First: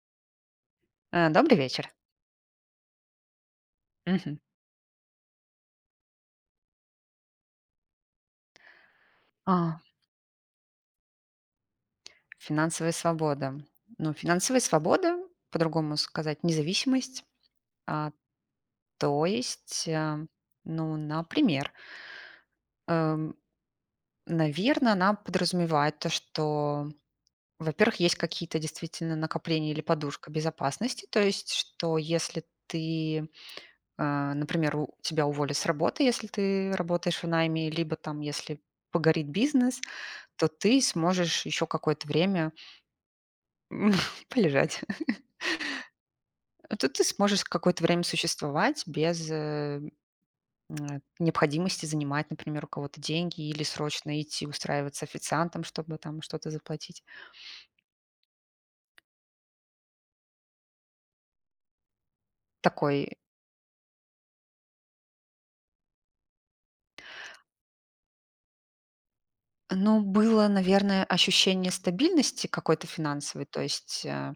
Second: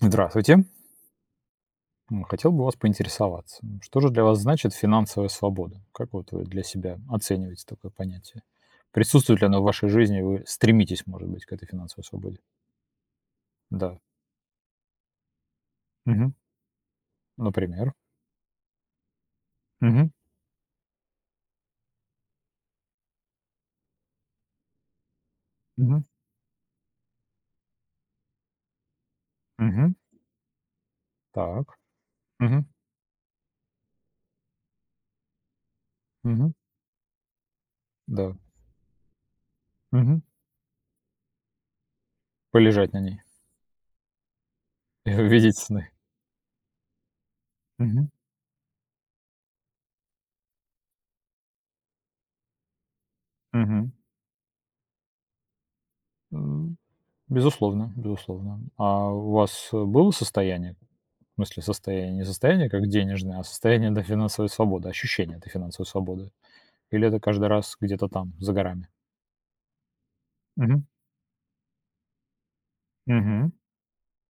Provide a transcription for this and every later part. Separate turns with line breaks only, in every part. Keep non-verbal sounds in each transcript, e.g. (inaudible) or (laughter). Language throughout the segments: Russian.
Здравствуйте.
А, добрый вечер.
М, хотел бы у вас поинтересоваться, н что же для
Мгм.
вас значит финансовая свобода? Как вот вы для себя оцениваете такое понятие? Присутствует ли оно в
А.
вашей жизни, вы стремитесь, может быть, к этой финансовой свободе?
Финансовая свобода.
Да.
Ну, финансовая свобода, по-другому
Мгм.
сказать, независимость.
Например?
А. То есть,
Мгм.
а, ну, например. эм, наверно, она подразумевает
Мгм.
то, что, во-первых, есть какие-то действительно накопления или
Мгм.
подушка безопасности, то есть
Так.
что если
Мгм.
ты, а, например, у тебя уволят с работы, если
Мгм.
ты работаешь в найме, либо там,
Да.
если погорит бизнес,
Мгм.
то ты сможешь ещё какое-то время
Полежать на ней.
м, полежать.
И
(laughs)
увидеть сны.
То ты сможешь с какое-то время
Мгм.
существовать без, э, (smacks lips) необходимости занимать, например, у кого-то деньги или
Мгм.
срочно идти устраиваться официантом, чтобы там что-то
М.
заплатить.
Безусловно. Безусловно. А у вас, э, было состояние? В смысле состояние, не состояние как
Такой
денежное, а состояние, да, финансовой свободы, ощущение этой финансовой свободы? Или это каждый раз где-то там, за горами?
Ну, было,
Мгм.
наверное, ощущение стабильности какой-то финансовой,
Мгм.
то есть, а,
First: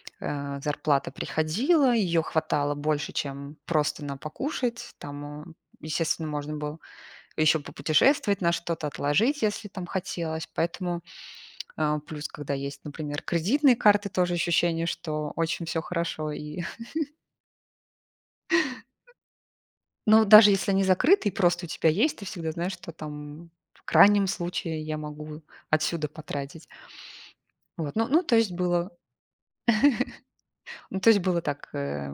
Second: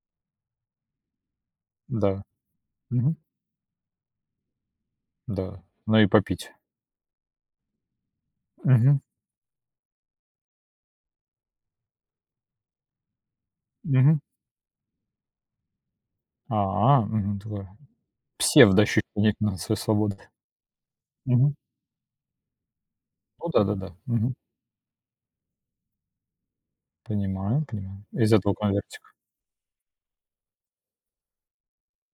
(tsk) а, зарплата приходила, её
Да.
хватало больше,
Мгм.
чем просто на покушать. Там, а,
Да. Ну и
естественно,
попить.
можно было ещё попутешествовать на что-то,
Мгм.
отложить, если там хотелось. Поэтому, (tsk) а, плюс, когда есть, например, кредитные карты,
Мгм.
тоже ощущение, что очень всё хорошо и
А,
(chuckles)
мгм, (unintelligible) Псевдоощущение финансовой
(chuckles)
свободы.
Ну, даже если они закрыты и
Мгм.
просто у тебя есть, ты всегда знаешь, что
Ну
там
да,
в
да-да.
крайнем
Мгм.
случае я могу отсюда потратить.
Понимаю
Вот,
понимаю.
ну ну
Из
то есть
этого
было
конвертика.
(chuckles) Ну, то есть было так, э,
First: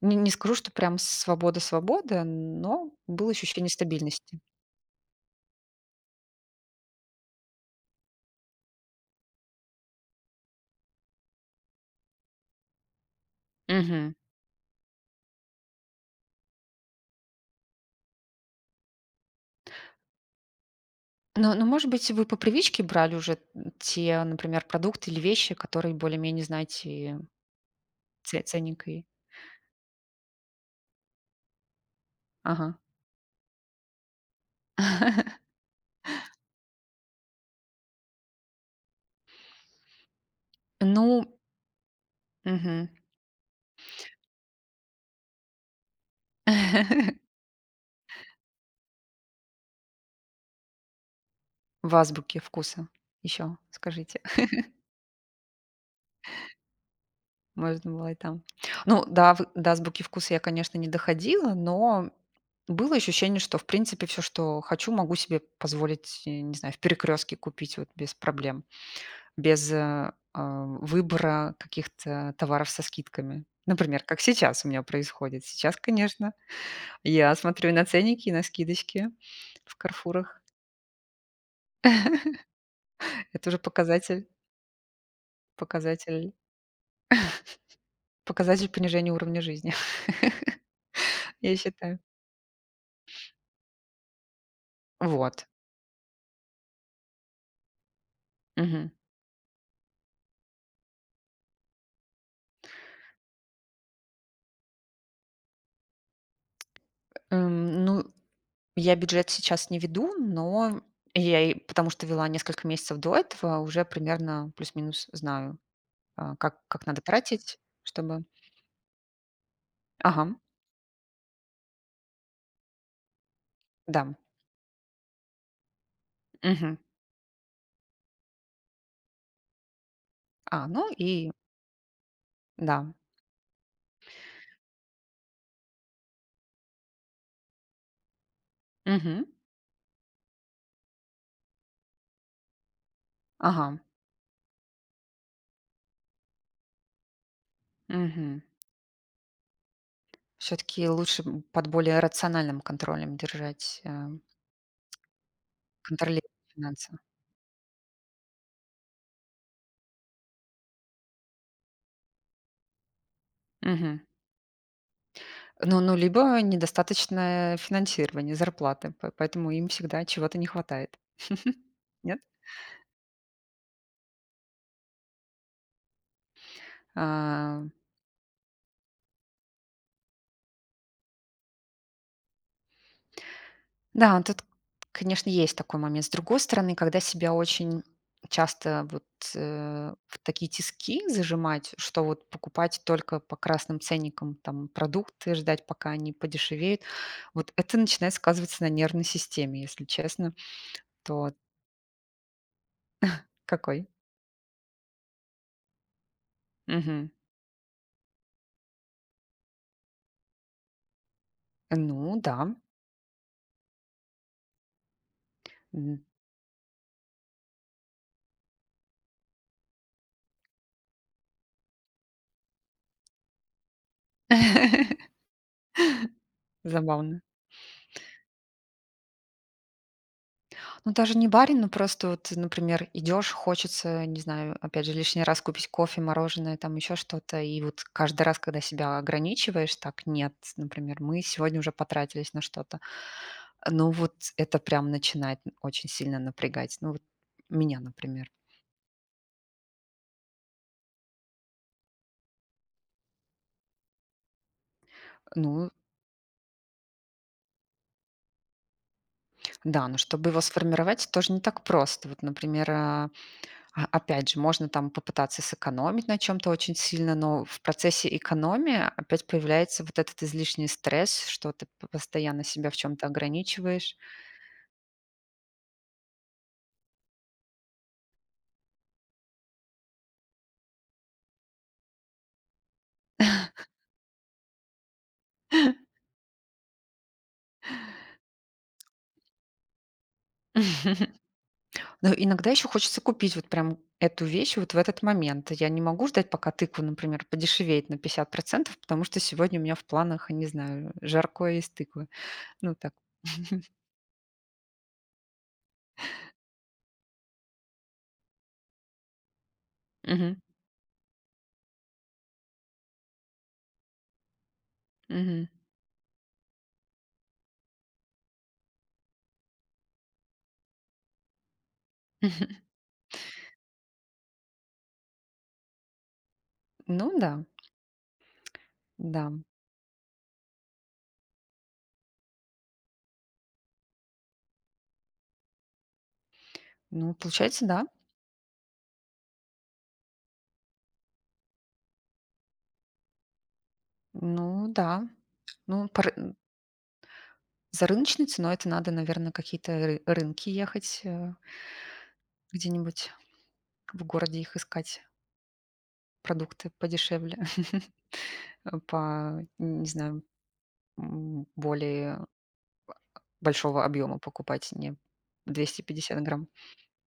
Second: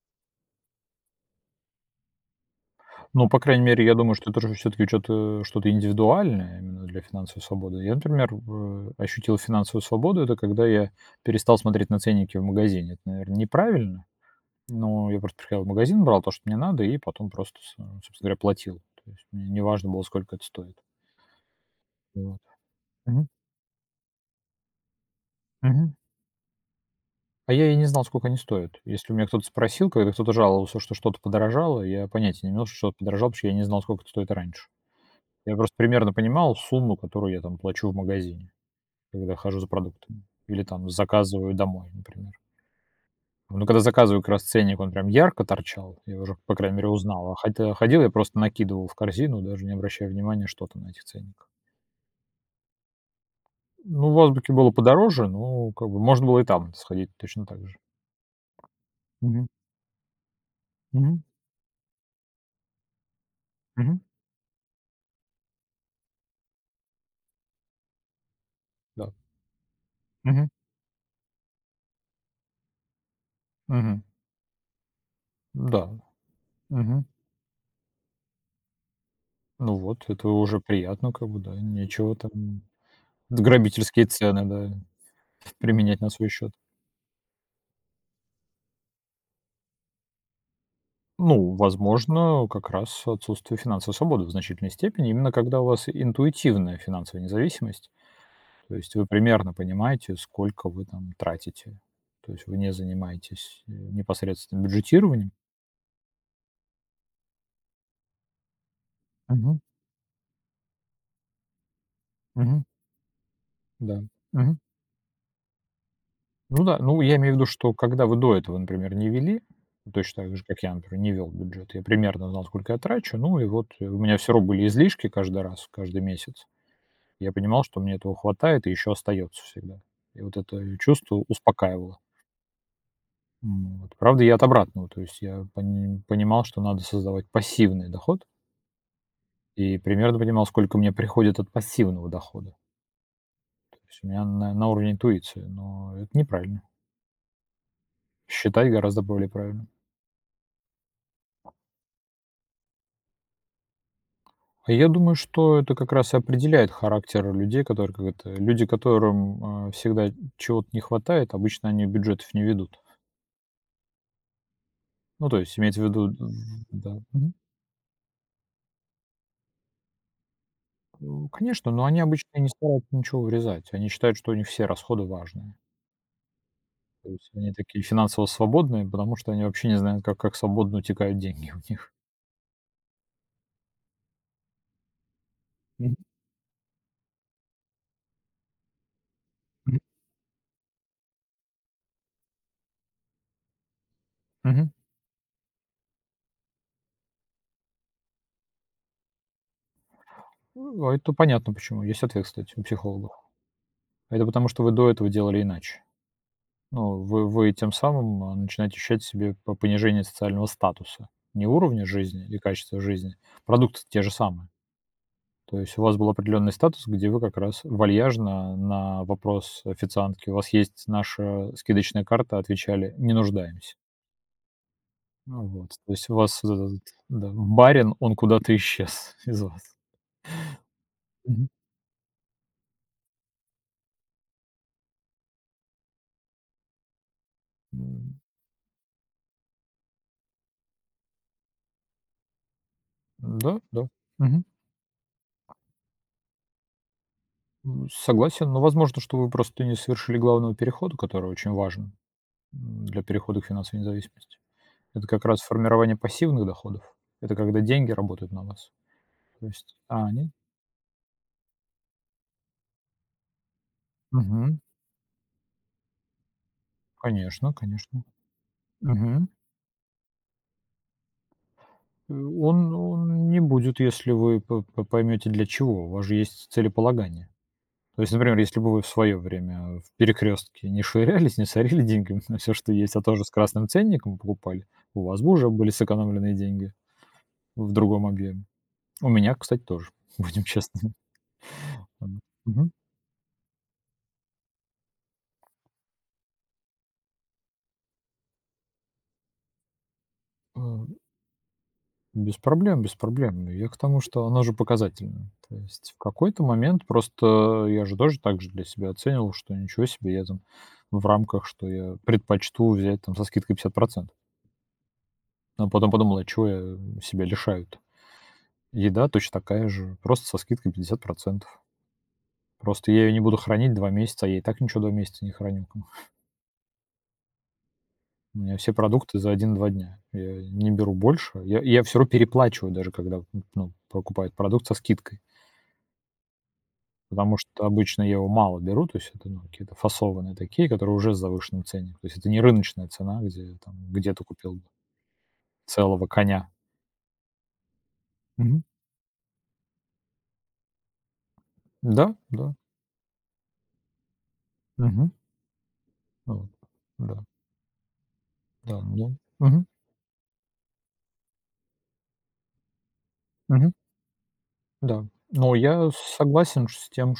не не скажу, что прям с свобода свобода, но
Ну,
было
по крайней
ощущение
мере, я думаю, что
стабильности.
это уже всё-таки чё-то что-то индивидуальное именно для финансовой свободы. Я, например, в, э, ощутил финансовую свободу, это когда я перестал смотреть на ценники в магазине. Это, наверно, неправильно,
Мгм.
но я просто приходил в магазин, брал то, что мне надо, и потом просто, со собственно говоря, платил. То есть мне не важно было, сколько это стоит.
Но но, может быть, вы по
Вот,
привычке брали
мгм.
уже н те, например, продукты или вещи, которые
Мгм.
более-менее, знаете.
А я и не знал, сколько они
Це
стоят.
ценник и
Если у меня кто-то спросил, когда кто-то жаловался, что что-то подорожало, я понятия не имел, что
Ага.
что-то подорожало, потому я не знал, сколько это стоит раньше.
(chuckles)
Я просто примерно понимал сумму, которую я там плачу в магазине, когда хожу за продуктами или там
Ну
заказываю домой, например.
Мгм.
Ну, когда я заказываю, как раз ценник, он прям ярко торчал, я его уже, по крайней мере,
(chuckles)
узнал. А ходил я ходил я просто накидывал в корзину, даже не обращая внимания, что там на этих ценниках.
В "Азбуке вкуса" еще
Ну,
скажите.
в "Азбуке" было
(chuckles)
подороже, но как бы можно было и там сходить точно так же.
Можно было и там. Ну да, в
Мгм.
до "Азбуки Вкуса" я, конечно, не
Мгм.
доходила, но было ощущение, что в
Мгм.
принципе всё, что хочу, могу себе позволить и, не знаю, в "Перекрёстке" купить вот без проблем,
Да.
без, а,
Мгм.
а, выбора каких-то товаров со скидками. Например,
Мгм.
как сейчас у меня происходит. Сейчас,
Да,
конечно,
мгм.
я смотрю и на ценники, на скидочки в
Ну вот. Это
"Карфурах".
уже приятно как бы, да. Нечего там
(chuckles)
в
Это уже
грабительские
показатель.
цены, да, применять на свой
Показатель
счет.
(chuckles) показатель понижения уровня жизни, (giggles)
Ну,
я считаю.
возможно, как раз отсутствие финансовой свободы в значительной степени, именно
Вот.
когда у вас интуитивная финансовая независимость. То
Мгм.
есть вы примерно понимаете, сколько вы там тратите. То есть вы не занимаетесь, м, непосредственно бюджетированием.
Эм, ну, я бюджет
Мгм.
сейчас не веду, но я я и потому что вела
Мгм.
несколько месяцев до этого, уже
Да,
примерно
мгм.
плюс-минус знаю, а, как
Ну да,
как надо
ну, я имею в виду,
тратить,
что когда вы
чтобы
до этого, например, не вели, точно
Ага.
так же, как я, например, не вел бюджет, я примерно знал, сколько я трачу, ну и вот, э, у
Да.
меня всё равно были излишки каждый раз, каждый месяц.
Мгм.
Я понимал, что мне этого хватает и еще остается всегда, и вот
А,
это
ну
чувство
и
успокаивало.
Да.
М, вот. Правда, я от обратного, то есть я пони понимал, что надо создавать пассивный доход.
Мгм.
И примерно понимал, сколько мне приходит от пассивного дохода.
Ага.
То есть у меня на на уровне интуиции, но это неправильно.
Мгм.
Считать гораздо более правильно.
Всё-таки лучше, м, под более рациональным контролем держать, э
А я думаю, что это как
(smacks lips)
раз и
Контролировать
определяет
финансы.
характер людей, которых как это, люди, которым, а, всегда чего-то не хватает, обычно они бюджетов не ведут.
Мгм.
Ну, то есть
Ну
имеется в
ну
виду у, в
либо,
М-да, мгм.
недостаточное финансирование, зарплаты, по поэтому им всегда чего-то не хватает.
О,
(chuckles)
конечно, но они
Нет?
обычно не стараются ничего урезать. Они считают, что у них все расходы важные. То есть они
А.
такие финансово свободные, потому что они вообще не знают, как как свободно утекают деньги у них.
Да, тут, конечно, есть такой
Мгм.
момент. С другой стороны, когда себя очень часто, вот,
(unintelligible)
э, в такие тиски зажимать, что вот покупать только по красным ценникам там
Мгм.
продукты, ждать, пока они подешевеют, вот это начинает сказываться на нервной системе, если честно.
Э, а это
То
понятно почему. Есть ответ, кстати, у психологов.
(chuckles) Какой?
Это потому, что вы до этого делали иначе. Но
Мгм.
вы вы тем самым, а, начинаете ощущать в себе по понижение социального статуса. Не
Э,
уровня
ну
жизни и
да.
качества жизни. Продукты-то те же самые. То есть у вас
Мгм.
был определенный статус, где вы как раз вальяжно на вопрос официантки: "У вас есть наша скидочная карта?- отвечали:- Не нуждаемся".
(laughs)
А вот, то есть у вас вот этот вот,
Забавно.
да, барин, он куда-то исчез из вас.
Ну, даже не
Мгм.
барин, но просто вот, например, идёшь, хочется, не знаю, опять же лишний раз купить кофе, мороженое, там ещё что-то. И вот
М.
каждый раз, когда себя ограничиваешь так: "Нет, например, мы сегодня уже потратились на что-то".
М-да,
Э,
да.
ну, вот
Мгм.
это прям начинает н очень сильно напрягать. Ну, вот меня,
М,
например.
согласен, но, возможно, что вы просто не совершили главного перехода, который очень важен, м, для перехода к финансовой независимости. Это как
Э,
раз
ну
формирование пассивных доходов. Это когда деньги работают на вас. То есть,
Да, но
а,
чтобы
они
его сформировать, тоже не так просто. Вот, например, а, а, опять же,
Мгм.
можно там попытаться сэкономить на чём-то очень сильно, но
Конечно,
в
конечно.
процессе экономии опять
Мгм.
появляется вот этот излишний стресс, что ты по
Э.
постоянно себя
Он
в чём-то
он не будет,
ограничиваешь.
если вы по по поймете для чего. У вас же есть целеполагание. То есть, например, если бы вы в свое время, э, в "Перекрестке" не швырялись, не сорили деньгами на всё, что есть, а тоже с
(chuckles)
красным ценником покупали, у вас бы уже были
(chuckles)
сэкономленные деньги в другом объеме. У меня, кстати, тоже, будем честными.
(chuckles) Ну,
М,
иногда ещё
мгм.
хочется купить вот прям эту вещь вот в этот момент. Я не могу ждать, пока тыква, например, подешевеет на 50, потому что сегодня у меня в планах, не знаю,
М.
жаркое из тыквы.
Без
Ну
проблем,
так.
без проблем. Ну,
(chuckles)
я к тому, что она же показательная. То есть в какой-то момент просто я же тоже так же для себя оценивал, что ничего себе, я
Мгм.
там в рамках, что я предпочту взять там со скидкой 50.
Мгм.
А потом подумал: "А чего я себя лишаю-то?" Еда точь такая же, просто со скидкой 50.
(chuckles)
Просто я ее не буду хранить 2 месяца, я и так ничего 2 месяца не храню как бы. (chuckles)
Ну да.
У меня все продукты за
Да.
1-2 дня, я не беру больше, я я всё равно переплачиваю, даже когда н ну, покупаю продукт со скидкой.
Ну,
Потому что
получается, да.
обычно я его мало беру, то есть это, ну, какие-то фасованные такие, которые уже с завышенным ценником, то есть это не рыночная цена, где там где ты купил
Ну да. Ну, по
целого
ры м.
коня.
За рыночной ценой
Мгм.
это надо, наверно, какие-то р рынки ехать, э.
Да да.
Где-нибудь в городе их искать.
Мгм. Вот
Продукты
да.
подешевле, (chuckles) а,
Да, ну,
по
мгм.
н не знаю, м, более,
Мгм.
большого объёма покупать, не
Да, но
двести
я
пятьдесят грамм.
согласен с тем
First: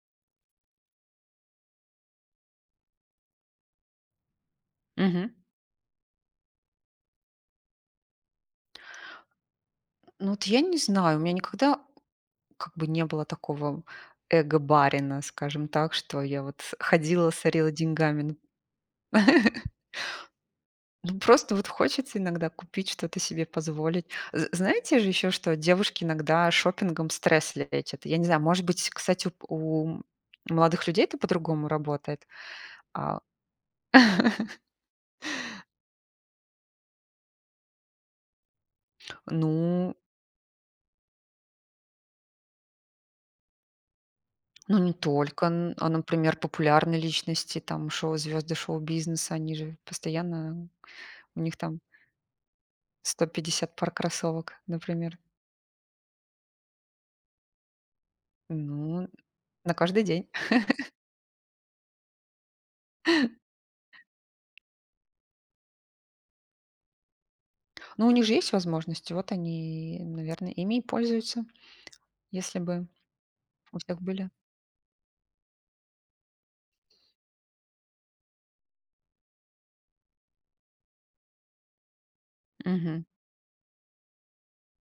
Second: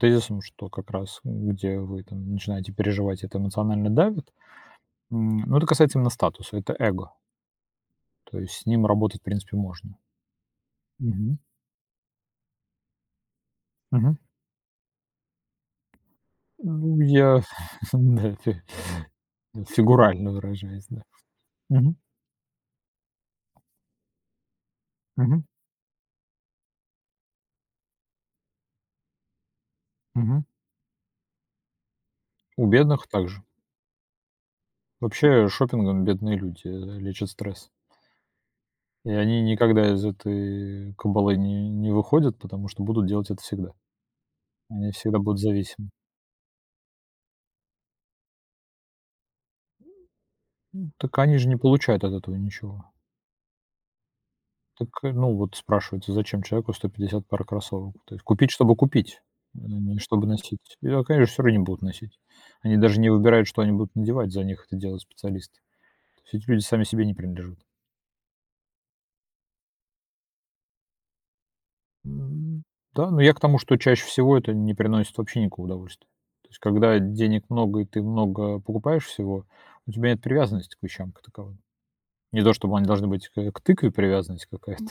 тезисом, что как раз, э, где вы там начинаете переживать, это эмоционально давит,
Мгм.
м. Ну, это касается именно статуса. Это эго. То есть с ним работать, в принципе, можно.
Ну, вот я не знаю, у меня
Мгм.
никогда, как бы, не было такого
Мгм.
эго барина, скажем так, что я вот, с
М,
ходила,
я,
сорила
(chuckles)
деньгами, ну.
да да.
(chuckles)
Фигурально выражаясь, да,
Ну, просто вот
мгм.
хочется иногда купить, что-то себе позволить. З знаете же ещё,
Мгм.
что девушки иногда шопингом стресс лечат, я не знаю, может быть, кстати, у
Мгм.
у молодых людей это по-другому работает,
У бедных
а
также.
(chuckles)
Вообще, шопингом бедные люди, э, лечат стресс. И они никогда
Ну
из этой кабалы не не выходят, потому что будут делать это всегда.
Ну,
Они
не
всегда будут
только, н а,
зависимы.
например, популярные личности, там, шоу звезды шоу-бизнеса, они же постоянно,
Так они
у
же
них
не
там
получают от этого ничего.
150 пар кроссовок,
Так, э,
например.
ну вот спрашивается, зачем человеку 150 пар кроссовок то есть? Купить, чтобы
Ну,
купить,
на
н не
каждый
чтобы
день.
носить? И,
(chuckles)
а, конечно, всё равно не будут носить. Они даже не выбирают, что они будут надевать, за них это делают специалисты. То есть эти люди сами себе не принадлежат.
Ну, у них же есть возможности, вот они, и, наверное, ими и пользуются,
Н
если
ну
бы
да, ну, я к тому, что
у всех
чаще
были.
всего это не приносит вообще никакого удовольствия. То есть, когда денег много и ты много покупаешь всего, у тебя нет привязанности к вещам как таковым. Не то чтобы они
Мгм.
должны быть к, э, тыкве привязанность какая-то.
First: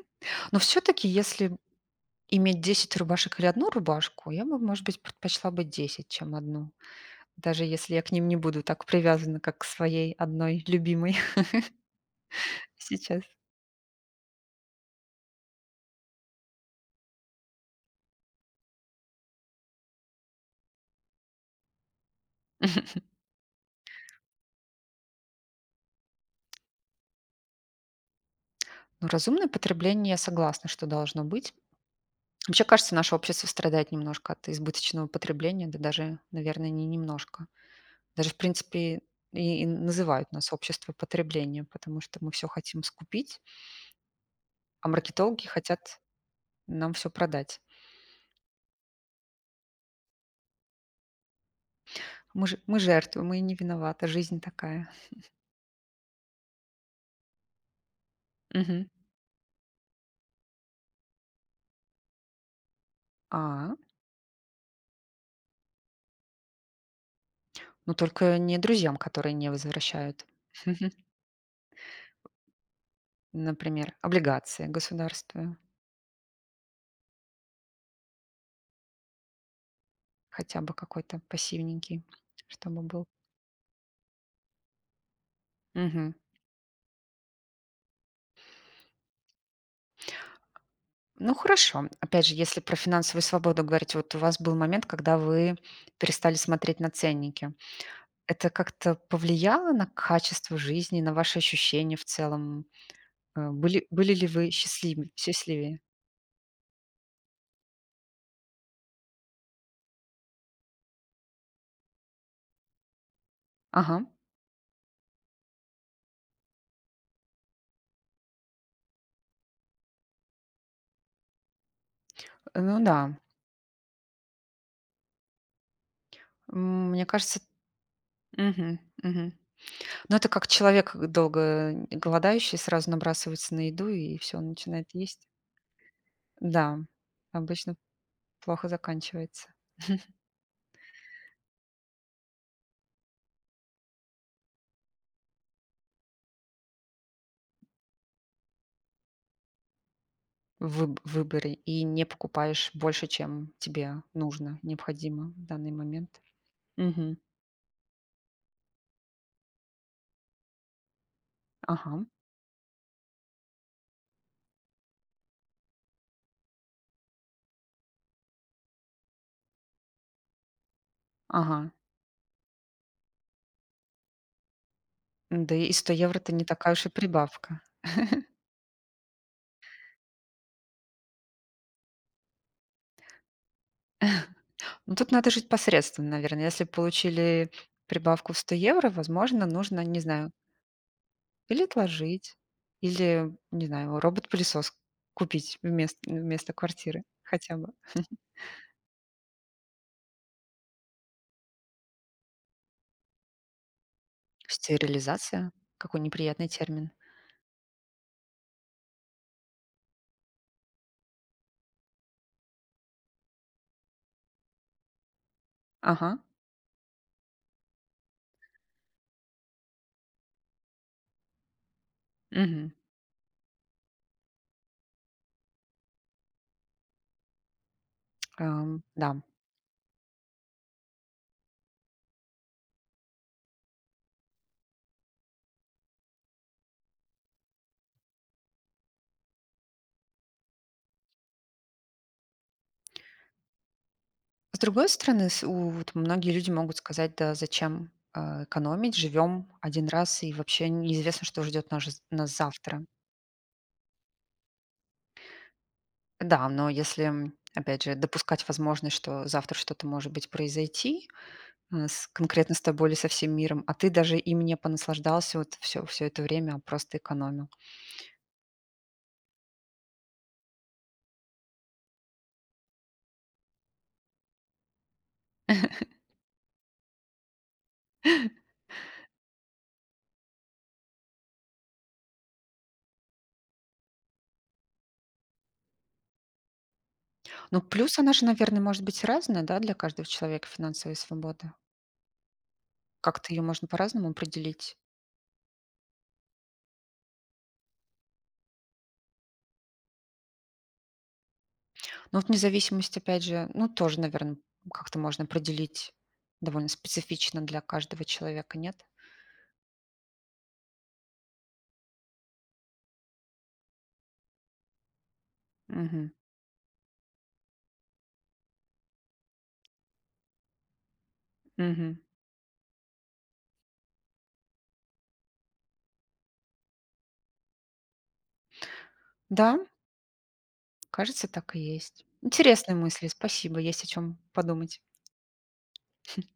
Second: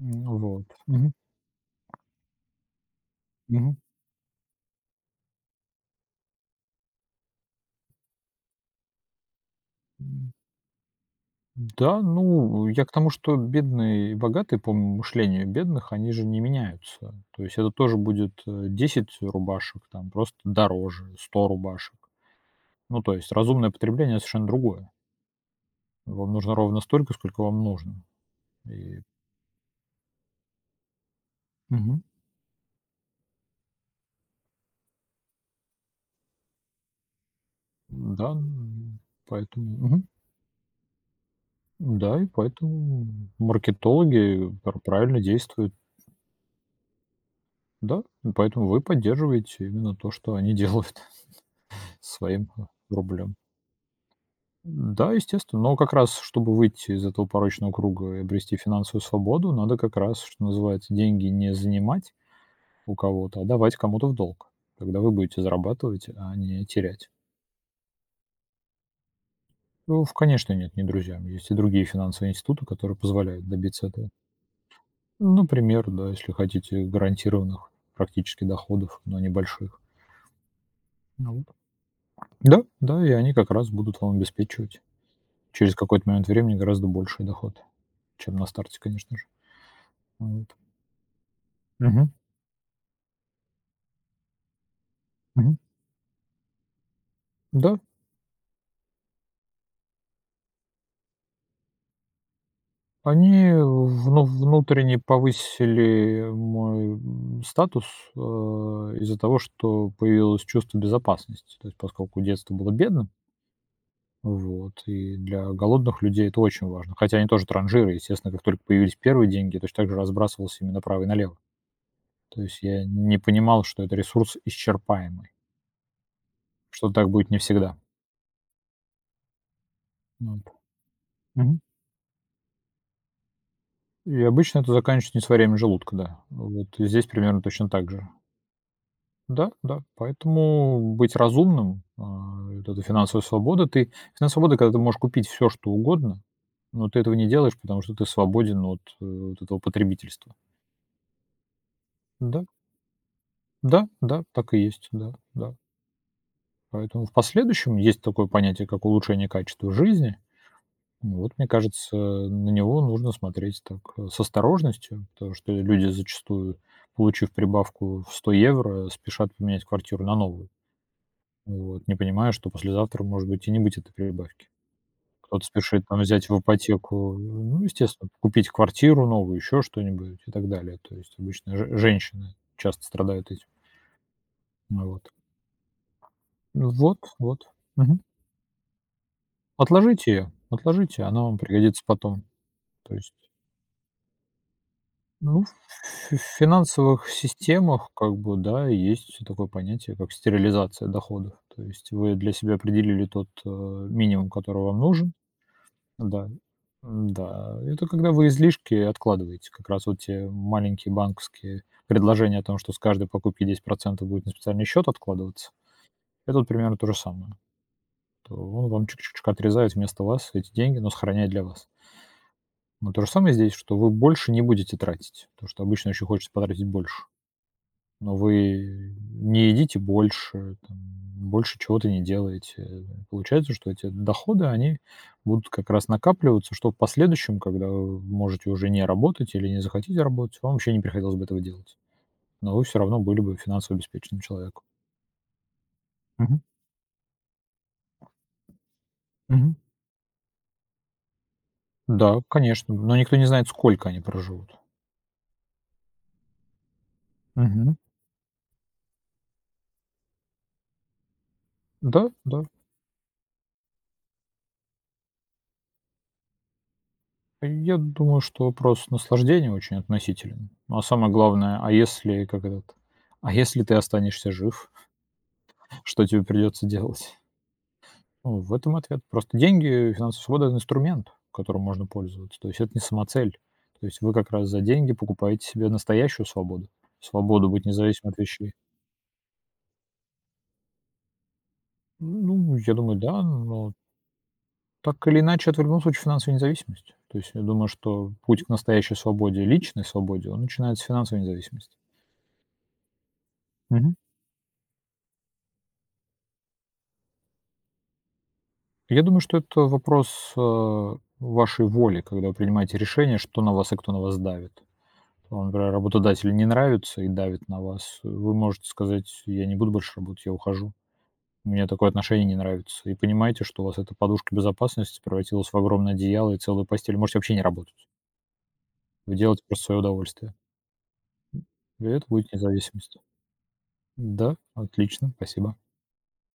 Ну
Но
вот,
всё-таки,
мгм.
если иметь 10 рубашек или 1
Мгм.
рубашку, я бы, может быть, предпочла бы 10, чем 1, даже если я к ним не буду так привязана, как к своей
М.
1 любимой (chuckles)
Да, ну, я к тому,
сейчас.
что бедные и богатые по мышлению бедных, они же не меняются. То есть это тоже будет, э, 10 рубашек, там, просто дороже, 100 рубашек. Ну,
(chuckles)
то есть разумное потребление- это совершенно другое. Вам нужно ровно столько, сколько вам нужно и
Ну, разумное потребление, я согласна, что должно быть.
Мгм.
Вообще, кажется, наше общество страдает немножко от избыточного потребления. Да, даже, наверное, не немножко, даже,
М-да,
в принципе,
м,
и и
поэтому, мгм.
называют нас общество потребления, потому что
Да, и
мы всё хотим
поэтому м
скупить.
маркетологи, э, п
А
правильно
маркетологи
действуют.
хотят нам всё продать.
Да, и поэтому вы и поддерживаете именно то, что они делают
Мы
своим,
ж
э,
мы жертвы,
рублём.
мы не виноваты, жизнь такая.
М-да,
(chuckles)
естественно, но как раз, чтобы выйти из этого порочного круга и обрести
Мгм.
финансовую свободу, надо как раз, что называется, деньги не занимать у кого-то, а давать
А?
кому-то в долг. Тогда вы будете зарабатывать, а не терять.
Ну, только не друзьям, которые не
Э, в,
возвращают.
конечно, нет, не
(chuckles)
друзьям. Есть и другие финансовые институты, которые позволяют добиться
Например,
этого.
облигации
Ну,
государства.
например, да, если хотите гарантированных практически доходов, но небольших.
Хотя бы какой-то
Ну
пассивненький,
да,
чтобы
да,
был.
и они как раз будут вам обеспечивать через какой-то
Мгм.
момент времени гораздо больший доход, чем на старте, конечно же. Вот.
Ну хорошо,
Мгм.
опять же, если про финансовую свободу говорите, вот у вас был момент, когда вы
Мгм.
перестали смотреть на ценники.
Да.
Это как-то повлияло на качество жизни, на ваши ощущения в целом? Э,
Они
были были
вну
ли вы
внутренне
счастлим счастливее?
повысили мой м статус, а, из-за того, что появилось чувство безопасности, то есть поскольку детство было бедным.
Ага.
Вот и для голодных людей это очень важно, хотя они тоже транжиры. Естественно, как только появились первые деньги, точно так же разбрасывался ими направо и налево. То есть
Ну
я н
да.
не понимал, что это ресурс исчерпаемый.
М,
Что
мне
так будет не
кажется,
всегда.
мгм, мгм. Ну, это
М,
как человек, э, долго,
мгм.
э, голодающий, сразу набрасывается на еду и
И
всё
обычно это
начинает есть.
заканчивается несварением желудка, да, э, вот.
Да,
И здесь примерно точно
обычно
так же.
плохо заканчивается.
Да, да.
(chuckles)
Поэтому, быть разумным, а, и вот эта финансовая свобода. Ты финансовая свобода, когда ты можешь купить всё что угодно, но ты этого не делаешь, потому что ты свободен, ну, вот от вот этого потребительства.
Вы в выборе и не
Да.
покупаешь больше, чем
Да
тебе
да, так
нужно,
и есть, да
необходимо в
да.
данный момент.
Поэтому в
Мгм.
последующем есть такое понятие, как улучшение качества жизни. М, вот мне кажется,
Ага.
э, на него нужно смотреть так, э, с осторожностью, потому что, э, люди зачастую, получив прибавку в 100 евро, спешат поменять квартиру на новую.
Ага.
Вот, не понимая, что послезавтра может быть и не быть этой прибавки. Кто-то
Да, и
спешит
100
там
евро-
взять
это
в
не такая уж и
ипотеку,
прибавка.
ну, естественно, п
(chuckles)
купить квартиру новую, ещё что-нибудь и так далее. То есть обычно ж женщины часто страдают этим.
(chuckles) Ну,
Вот.
тут надо жить по средствам, наверное. Если
М, вот вот,
получили
мгм.
прибавку в 100 евро, возможно, нужно, не
Отложите
знаю.
её, отложите она вам
Или
пригодится потом,
отложить,
то есть.
или, не знаю, робот-пылесос
Ну, в
купить вмест э,
фи э,
вместо квартиры
финансовых
хотя бы.
системах, как
(chuckles)
бы, да, есть такое понятие, как стерилизация доходов. То есть вы для себя определили тот, э, минимум, который вам нужен,
Стерилизация- какой
да.
неприятный термин.
М, да, это когда вы излишки откладываете. Как раз вот те м маленькие банковские предложения о том, что с каждой покупки 10 будет на специальный счёт откладываться.
Ага.
Это вот примерно то же самое. То он вам чуть-чуточку отрезает вместо вас эти деньги, но сохраняет для вас.
Мгм.
Но то же самое и здесь, что вы больше не будете тратить, потому что обычно еще хочется потратить больше, но
А,
вы, э,
да.
не едите больше, там, м, больше чего-то не делаете. Получается, что эти доходы, они будут как раз накапливаться, что в последующем, когда вы можете уже не работать или не захотите работать, вам вообще не приходилось бы этого делать, но вы всё равно были бы финансово обеспеченным
С
человеком.
другой стороны, с у вот многие
Мгм.
люди могут сказать: "Да зачем, а, экономить, живём
Мгм.
1 раз и вообще неизвестно, что ждёт наж
Да,
нас
конечно,
завтра".
но никто не знает, сколько они проживут.
Да, но, если
Мгм.
опять же допускать возможность, что завтра что-то, может быть, произойти, э, с
Да да.
конкретно с тобой или со всем миром, а ты даже им не понаслаждался, вот, всё всё это время, а просто
Э,
экономил.
я думаю, что вопрос наслаждения очень относителен, но, а самое главное, а если, как этот, а если ты останешься жив,
(chuckles)
что тебе придётся делать? Э, в этом ответ. Просто деньги, э, финансовая свобода- это инструмент, которым можно пользоваться. То есть это не самоцель. То есть вы как раз за деньги покупаете себе настоящую свободу, свободу
Ну,
быть
плюсы
независимым
она
от
же,
вещей.
наверно, может быть разная, да, для каждого человека- финансовая свобода.
Ну, я думаю, да,
Как-то её можно
но
по-разному определить.
так или иначе, это в любом случае финансовая независимость. То есть я думаю, что путь к настоящей свободе, личной свободе, он начинается с финансовой независимости.
Ну, вот независимость, опять же, ну,
Мгм.
тоже, наверно, как-то можно определить довольно специфично для каждого человека, нет?
Я думаю, что это вопрос, а, вашей воли, когда вы принимаете решение, что на вас и кто на вас давит. А, например,
Мгм.
работодателю не нравится и давит на вас. Э, вы можете сказать: "Э, я не буду больше работать, я ухожу. Мне такое
Мгм.
отношение не нравится". И понимаете, что у вас эта подушка безопасности превратилась в огромное одеяло и целую постель. Вы можете вообще не работать. Вы делаете это
Да.
просто в своё удовольствие.
Кажется, так и
И
есть.
это будет
Интересные
независимость.
мысли. Спасибо, есть о чём
Да,
подумать.
отлично, спасибо.
(chuckles)